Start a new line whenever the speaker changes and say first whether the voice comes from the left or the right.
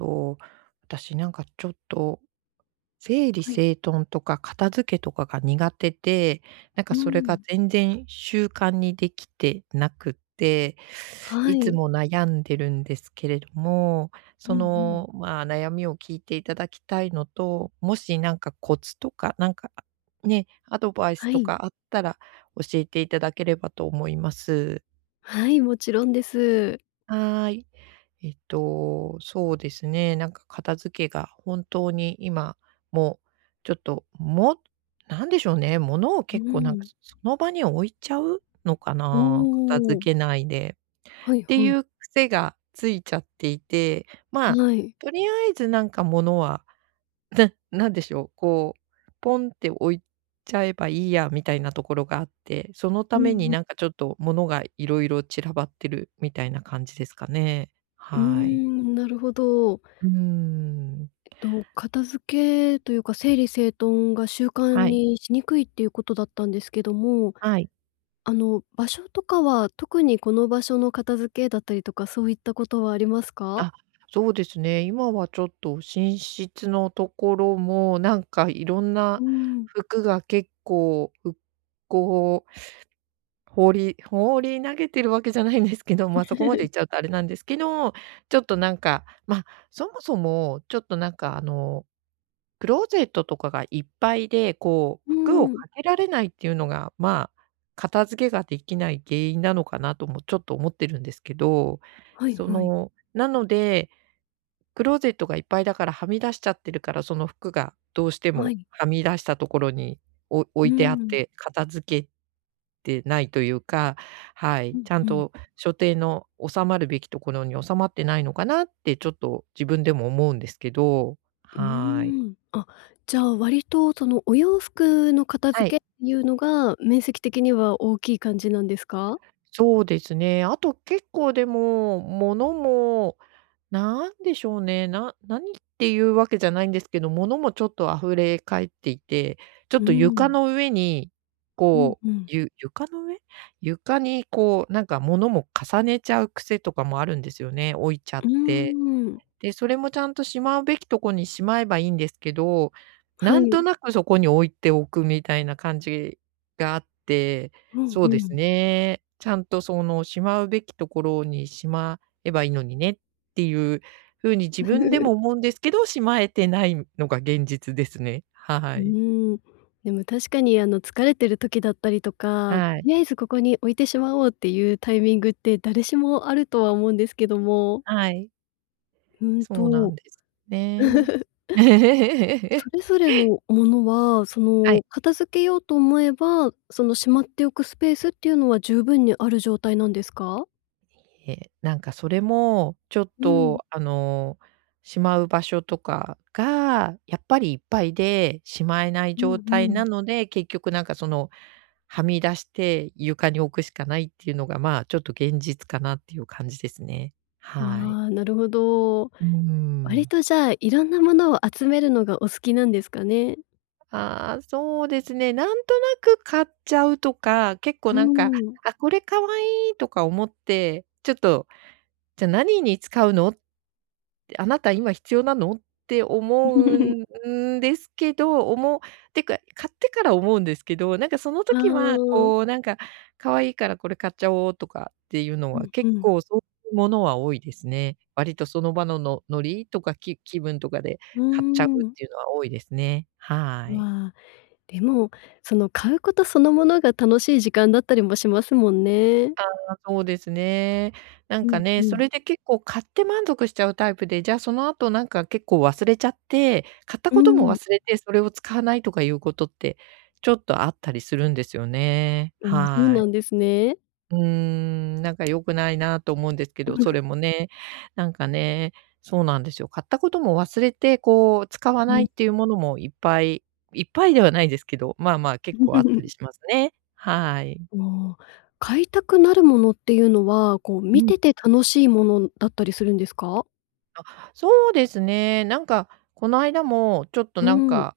right: と、私、なんか、ちょっと、整理
left: はい。
right: 整頓とか片付けとかが苦手で、なんか、
left: うー
right: それが
left: ん。
right: 全然習慣にできてなくって、
left: は
right: いつ
left: い。
right: も悩んでるんですけれども、
left: う
right: そ
left: んうん。
right: の、まあ、悩みを聞いていただきたいのと、もしなんかコツとか、なんか、ね、アドバイス
left: は
right: と
left: い。
right: かあったら教えていただければと思います。
left: はい、もちろんです。
right: はい。えっと、そうですね、なんか、片付けが本当に今も、ちょっと、もなんでしょうね、物を
left: うー
right: 結構、なんか、
left: ん。
right: その場に置いちゃうのか
left: お
right: な、片付
left: お。
right: けないで。
left: はい
right: って
left: はい。
right: いう癖がついちゃっていて、ま、
left: はい。
right: とりあえずなんか物は、なんでしょう、こう、ポンって置いちゃえばいいやみたいなところがあって、そのた
left: うん
right: めに、
left: うん。
right: なんか、ちょっと物が色々散らばってるみたいな感じですかね。
left: うー
right: はい。
left: ん、なるほど。
right: うーん。
left: えっと、片付けというか、整理整頓が習慣
right: はい。
left: にしにくいっていうことだったんですけども、
right: はい。
left: あの、場所とかは、特にこの場所の片付けだったりとか、そういったことはありますか？
right: あ、そうですね。今はちょっと寝室のところも、なんか、いろん
left: うー
right: な
left: ん。
right: 服が結構、ふこう放り放り投げてるわけじゃないんですけど、ま、そこまでい っちゃうとあれなんですけど、ちょっと、なんか、ま、そもそも、ちょっと、なんか、あの、クローゼットとかがいっぱいで、こ
left: う
right: う、
left: ー
right: 服を
left: ん。
right: かけられないっていうのが、まあ、片付けができない原因なのかなともちょっと思ってるんですけど。
left: はい
right: そ
left: はい。
right: の、なので、クローゼットがいっぱいだからはみ出しちゃってるから、その服がどうして
left: は
right: も
left: い。
right: はみ出したところに、お置
left: うー
right: いてあっ
left: ん。
right: て片付けてないというか、は
left: う
right: い、
left: ん
right: ちゃん
left: うん。
right: と所定の収まるべきところに収まってないのかなって、ちょっと自分でも思うんですけど。
left: うー
right: はい。
left: ん。あ、じゃあ割と、その、お洋服の片
right: はい。
left: 付けっていうのが、面積的には大きい感じなんですか？
right: そうですね。あと、結構、でも、物も、なんでしょうね、な何っていうわけじゃないんですけど、物もちょっと溢れ返っていて、ちょ
left: う
right: っ
left: ー
right: と床
left: ん。
right: の上に、
left: うん
right: こう、
left: うん。
right: ゆ床の上？床に、こう、なんか、物も重ねちゃう癖とかもあるんですよね、置いちゃ
left: う
right: っ
left: ー
right: て。
left: ん。
right: で、それもちゃんとしまうべきとこにしまえばいいんですけど、
left: は
right: なんと
left: い。
right: なくそこに置いておくみたいな感じがあって、
left: うん
right: そ
left: う
right: うです
left: ん。
right: ね、ちゃんと、その、しまうべきところにしまえばいいのにねっていうふうに自分でも 思うんですけど、しまえてないのが現実ですね。
left: う
right: はい。
left: ーん。でも確かに、あの、疲れてる時だったりとか、と
right: はい。
left: りあえずここに置いてしまおうっていうタイミングって誰しもあるとは思うんですけども。
right: はい。
left: うん
right: そうな
left: と
right: んですね。
left: それぞれ のものは、そ
right: はい。
left: の、片付けようと思えば、その、しまっておくスペースっていうのは十分にある状態なんですか？
right: いえ、なんかそれもちょっ
left: うん。
right: と、あの、しまう場所とかが、やっぱりいっぱいで、しまえない
left: うん
right: 状
left: う
right: 態
left: ん。
right: なので、結局なんか、その、はみ出して床に置くしかないっていうのが、ま、ちょっと現実かなっていう感じですね。
left: あ
right: はい。
left: あ、なるほど。
right: うー
left: 割
right: ん。
left: とじゃあ色んなものを集めるのがお好きなんですかね？
right: ああ、そうですね、なんとなく買っちゃうとか、結
left: う
right: 構
left: ー
right: なんか
left: ん。
right: 「あ、これ可愛い」とか思って、ちょっと「じゃ何に使うの？あなた今必要なの？」って思う んですけどおもってか買ってから思うんですけど、なんかその
left: あ
right: 時は、
left: あ。
right: こうなんか「可愛いからこれ買っちゃおう」とかっていうの
left: う
right: は
left: んう
right: 結
left: ん。
right: 構そういうものは多いですね。割とその場の、ノノリとか？き、気分とかで
left: うー
right: 買っちゃうっ
left: ん。
right: ていうのは多いですね。はい。
left: わあ、でも、その買うことそのものが、楽しい時間だったりもしますもんね。
right: ああ、そうですね。な
left: う
right: んか
left: ん、う
right: ね、そ
left: ん。
right: れで結構買って満足しちゃうタイプで、じゃあ、その後なんか結構忘れちゃって、買った
left: うー
right: ことも
left: ん。
right: 忘れて、それを使わないとかいうことって、ちょっとあったりするんですよね。
left: ああ、そう
right: は
left: な
right: い。
left: んですね。
right: うーん。なんか良くないなと思うんですけど、そ れもね、なんかね、そうなんですよ。買ったことも忘れて、こう使わ
left: う
right: ないっ
left: ん。
right: ていうものもいっぱいいっぱいではないですけど、まあまあ、結構あったり しますね。はい。
left: おお、買いたくなるものっていうのは、こう見
right: うん。
left: てて楽しいものだったりするんですか？
right: あ、そうですね。なんか、この間も、ちょっと
left: う
right: なん
left: ん。
right: か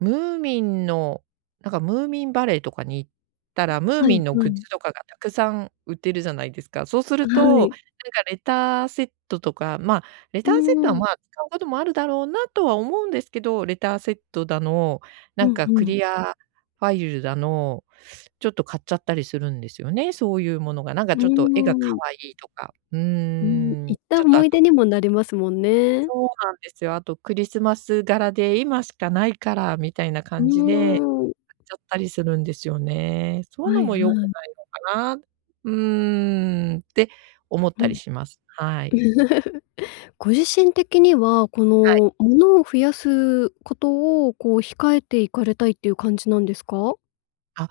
right: ムーミンの、なんか、ムーミンバレーとかに行ったら、ムー
left: は
right: ミン
left: い
right: の
left: は
right: グッ
left: い。
right: ズとかがたくさん売ってるじゃないですか。そうす
left: あ、
right: る
left: は
right: と、なん
left: い。
right: か、レターセットとか、まあ、レ
left: う
right: ターセット
left: ー
right: は、
left: ん。
right: まあ、使うこともあるだろうなとは思うんですけど、レターセットだの、な
left: う
right: ん
left: ん
right: かク
left: うん。
right: リアファイルだの、ちょっと買っちゃったりするんですよね、そういうものが、なん
left: う
right: かちょっと絵が可
left: ーん。
right: 愛いとか。う
left: うん、
right: ーん。
left: 行った
right: ちょっと
left: 思
right: あ
left: い出
right: と
left: にもなりますもんね。
right: そうなんですよ。あと、クリスマス柄で今しかないからみたいな
left: う
right: 感じで
left: ーん。
right: 買っちゃったりするんですよね。そういう
left: は
right: の
left: い
right: も良く
left: はい。
right: ないのかな、うーん。って思っ
left: う
right: たり
left: ん。
right: します。はい。
left: ご自身的には、こ
right: はい。
left: の、物を増やすことを、こう、控えていかれたいっていう感じなんですか？
right: あ、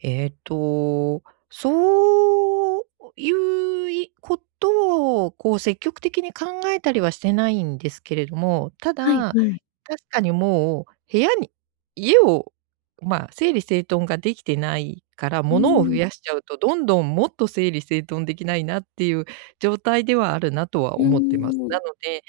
right: ええと、そういういことを、こう、積極的に考えたりはしてないんですけれども、た
left: はい
right: だ、
left: はい。
right: 確かにもう部屋に家を、まあ、整理整頓ができてないから、
left: う
right: 物を増
left: ーん。
right: やしちゃうとどんどんもっと整理整頓できないなっていう状態ではあるなと
left: う
right: は
left: ー
right: 思ってます。な
left: ん。
right: ので、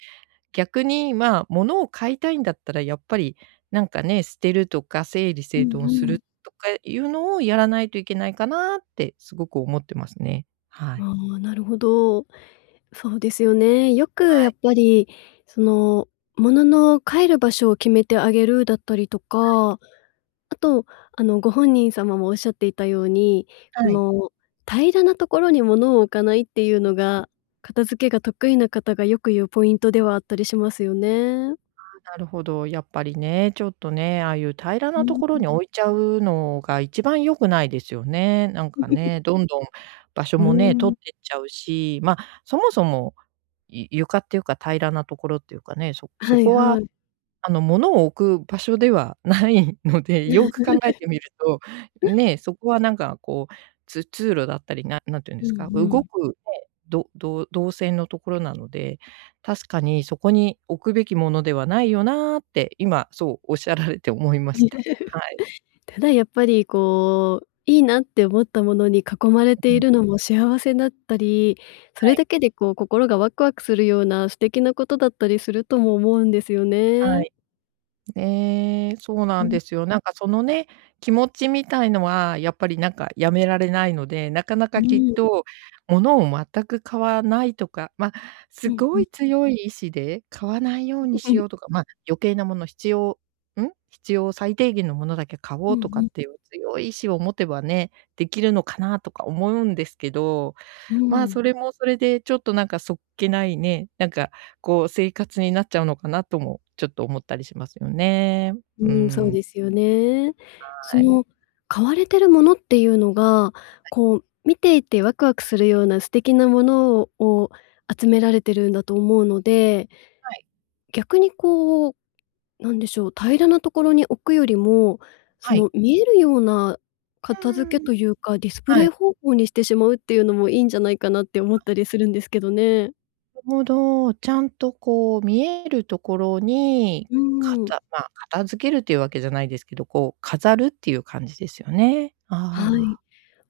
right: 逆に、まあ、物を買いたいんだったら、やっぱり、なんかね、捨てるとか整理
left: う
right: 整頓
left: ん
right: す
left: う
right: る
left: ん。
right: とかいうのをやらないといけないかなって、すごく思ってますね。はい。
left: ああ、なるほど。そうですよね。よく、
right: は
left: や
right: い。
left: っぱり、その、物の帰る場所を決めてあげるだったりと
right: はい。
left: か、あと、あの、ご本人様もおっしゃっていたように、こ
right: はい。
left: の平らなところに物を置かないっていう
right: はい。
left: のが、片付けが得意な方がよく言うポイントではあったりしますよね。
right: ああ、なるほど、やっぱりね、ちょっとね、ああいう平ら
left: う
right: なと
left: ー
right: ころ
left: ん。
right: に置いちゃうのが一番良くないですよね。なんか ね、どんどん場所
left: うー
right: もね、取
left: ん。
right: ってっちゃうし、ま、そもそも、ゆ床っていうか、平らなところっていうかね、そ
left: は
right: そ
left: い
right: こは、
left: はい。
right: あの、物を置く場所ではないので、よく考えてみると、ね、そこはなんか、こう、つ通路だったり、な何て言うんで
left: う
right: すか、
left: ん
right: 動
left: うん。
right: くね、どどう動線のところなので、確かにそこに置くべきものではないよなって、今そうおっしゃられて思いました。はい。
left: ただやっぱり、こう、いいなって思ったものに囲まれ
right: う
left: てい
right: ん。
left: るのも幸せだったり、そ
right: は
left: れ
right: い。
left: だけで、こう、心がワクワクするような素敵なことだったりするとも思うんですよ
right: は
left: ね。
right: い。ええ、そうな
left: う
right: ん
left: ん。
right: ですよ。なんかそのね、気持ちみたいのは、やっぱり、なんか、やめられないので、なかな
left: う
right: かきっ
left: ーん。
right: と物を全く買わないとか、ま、す
left: うん
right: ご
left: うん。
right: い強い意志で、買わないよう
left: う
right: に
left: うう
right: し
left: ん。
right: ようとか、まあ、余計なもの、必要ん、必要最低限のものだけ買お
left: うん
right: う
left: う
right: とかっ
left: ん。
right: ていう強い意志を持てばね、できるのかなとか思うんですけど、
left: うー
right: まあ、
left: ん。
right: それもそれで、ちょっとなんか、そっけないね、なんか、こう、生活になっちゃうのかなともちょっと思ったりしますよね。
left: う
right: うー
left: ーん、そう
right: ん。
left: ですよね。そ
right: はい。
left: の買われてるものっていうのが、
right: はい。
left: こう、見ていてワクワクするような素敵なものをを集められてるんだと思うので、
right: はい。
left: 逆に、こう、なんでしょう。平らなところに置くよりも、そ
right: はい。
left: の見えるような
right: う
left: 片付け
right: ーん。
left: というか、ディスプ
right: は
left: レイ
right: い。
left: 方法にしてしまうっていうのも、いいんじゃないかなって思ったりするんですけどね。
right: ほど、ちゃんとこう、見えるところに、
left: うー
right: か
left: ん。
right: たまあ、片付けるっていうわけじゃないですけど、こう、飾るっていう感じですよね。
left: は
right: あ
left: い。
right: あ。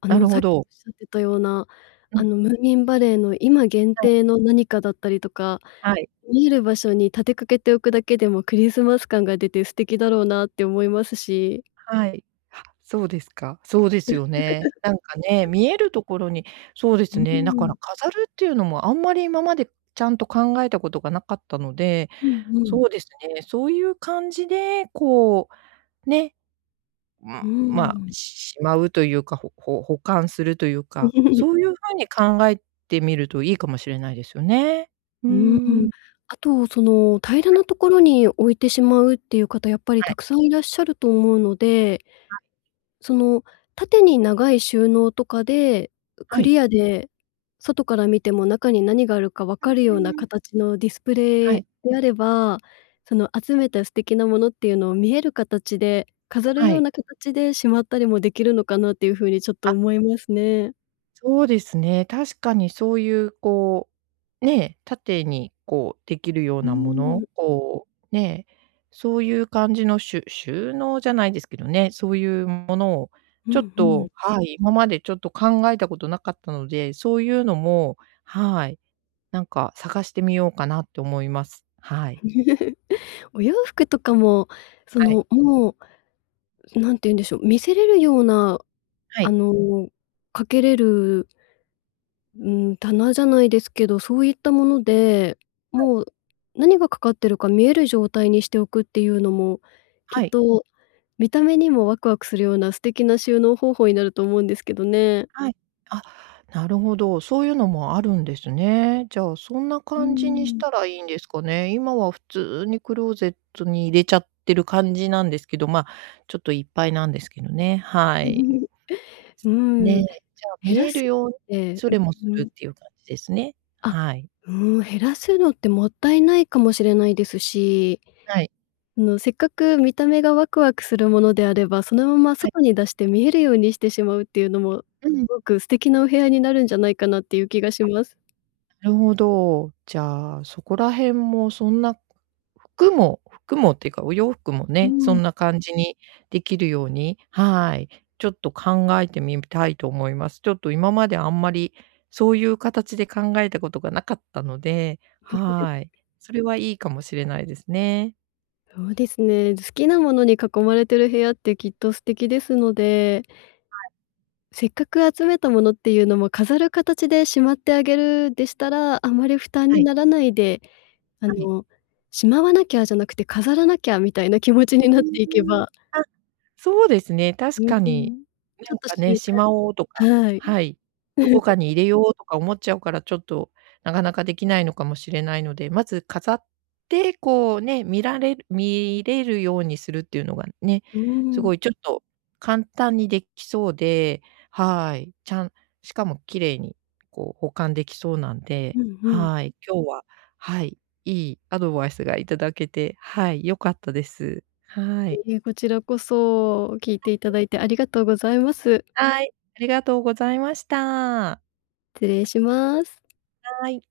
left: あ
right: な
left: の、
right: る
left: さ
right: ほ
left: っきお
right: ど。
left: っしゃってたような、
right: う
left: あ
right: ん。
left: の、ムーミンバレーの今限
right: はい。
left: 定の何かだったりとか、
right: はい。
left: 見える場所に立てかけておくだけでも、クリスマス感が出て素敵だろうなって思いますし。
right: はい。は、そうですか、そうですよね。なんかね、見えるところに、そうで
left: う
right: す
left: ー
right: ね、だか
left: ん。
right: ら飾るっていうのも、あんまり今まで、ちゃんと考えたことがなかったので、
left: うんうん。
right: そうですね、そういう感じで、こう、ね。う
left: う
right: ん、
left: ー
right: まあ、
left: ん。
right: ししまうというか、ほほ保管するというか、そ ういう風に考えてみるといいかもしれないですよね。うー
left: うーん。
right: ん。
left: あと、その、平ら
right: はい。
left: なところに置いてしまうっていう方、やっぱり
right: は
left: た
right: い。
left: くさんいらっしゃると思うので
right: あ。
left: その、縦に長い収納とかで、
right: は
left: ク
right: い。
left: リアで外から見ても、中に何があるか分
right: うう
left: かるような
right: ーん。
left: 形のディスプ
right: は
left: レイ
right: い。
left: であれば、その、集めた素敵なものっていうのを見える形で、飾る
right: は
left: よう
right: い。
left: な形でしまったりもできるのかなっていう風にちょっと
right: あ。
left: 思いますね。
right: そうですね。確かにそういう、こう、ね、縦に、こう、できるよう
left: うー
right: なもの、
left: ん。
right: こう、ね、そういう感じのしゅ収納じゃないですけどね、そういうものを、
left: う
right: ちょ
left: ん、
right: っ
left: ふん。
right: と、はい、今までちょっと、考えたことなかったので、そういうのも、はい、なんか、探してみようかなと思います。はい。
left: お洋服とかも、そ
right: はい。
left: の、もう、何て言うんでしょう、見せれるような、
right: は
left: あ
right: い。
left: の、掛けれるうーん、棚じゃないですけど、そういったもので、
right: はい。
left: もう、何が掛かってるか見える状態にしておくっていうのも、きっ
right: はい。
left: と見た目にもワクワクするような素敵な収納方法になると思うんですけどね。
right: はい。あ、なるほど。そういうのもあるんですね。じゃあ、そんな
left: うー
right: 感じにし
left: ん。
right: たらいいんですかね。今は普通にクローゼットに入れちゃってる感じなんですけど、ま、ちょっといっぱいなんですけどね。はい。
left: うーん。
right: ね。じゃ、
left: 減
right: 見
left: ら
right: える
left: すっ
right: ように
left: て
right: 処理もす
left: うんう
right: る
left: ん。
right: っていう感じですね。
left: あ、
right: はい。
left: うん、減らすのって、もったいないかもしれないですし、
right: はい。
left: あの、せっかく見た目がワクワクするものであれば、そのまま
right: はい。
left: 外に出して見えるようにしてしまうっていうのも、す
right: うん。
left: ごく素敵なお部屋になるんじゃないかなっていう気がし
right: あ、
left: ます。
right: なるほど。じゃあ、そこら辺も、そんな、服も、服もっていうか、お洋服も
left: うー
right: ね、そ
left: ん。
right: んな感じにできるように、はい、ちょっと、考えてみたいと思います。ちょっと今まであんまりそういう形で考えたことがなかったので、はい。それは、いいかもしれないですね。
left: そうですね。好きなものに囲まれてる部屋って、きっと素敵ですので。
right: はい。
left: せっかく集めたものっていうのも飾る形でしまってあげるでしたら、あまり負担
right: は
left: に
right: い。
left: ならないで、あ
right: はい。
left: の、しまわなきゃじゃなくて、飾らなきゃみたいな気持ち
right: う
left: になっていけ
right: ーん、
left: ば
right: あ、そうですね。
left: う
right: 確か
left: ー
right: に。
left: ん、ち
right: な
left: ょっ
right: ん
left: と
right: か
left: 習
right: ね、しまおうとか
left: 慣はい。
right: はい、どこ かに入れようとか思っちゃうから、ちょっと、なかなかできないのかもしれないので、まず飾って、こう、ね、見られる見れるようにするっていうのがね、
left: うー
right: す
left: ん。
right: ごいちょっと、簡単にできそうで、はい、ちゃんしかも綺麗に、こう、保管できそうなんで、
left: うん、ふん。
right: はい。今日は、はい、いいアドバイスがいただけて、はい、良かったです。はい。
left: いいえ、こちらこそ聞いていた
right: [unintelligible]
left: だいて、ありがとうございます。
right: はい。ありがとうございました。
left: 失礼します。
right: はい。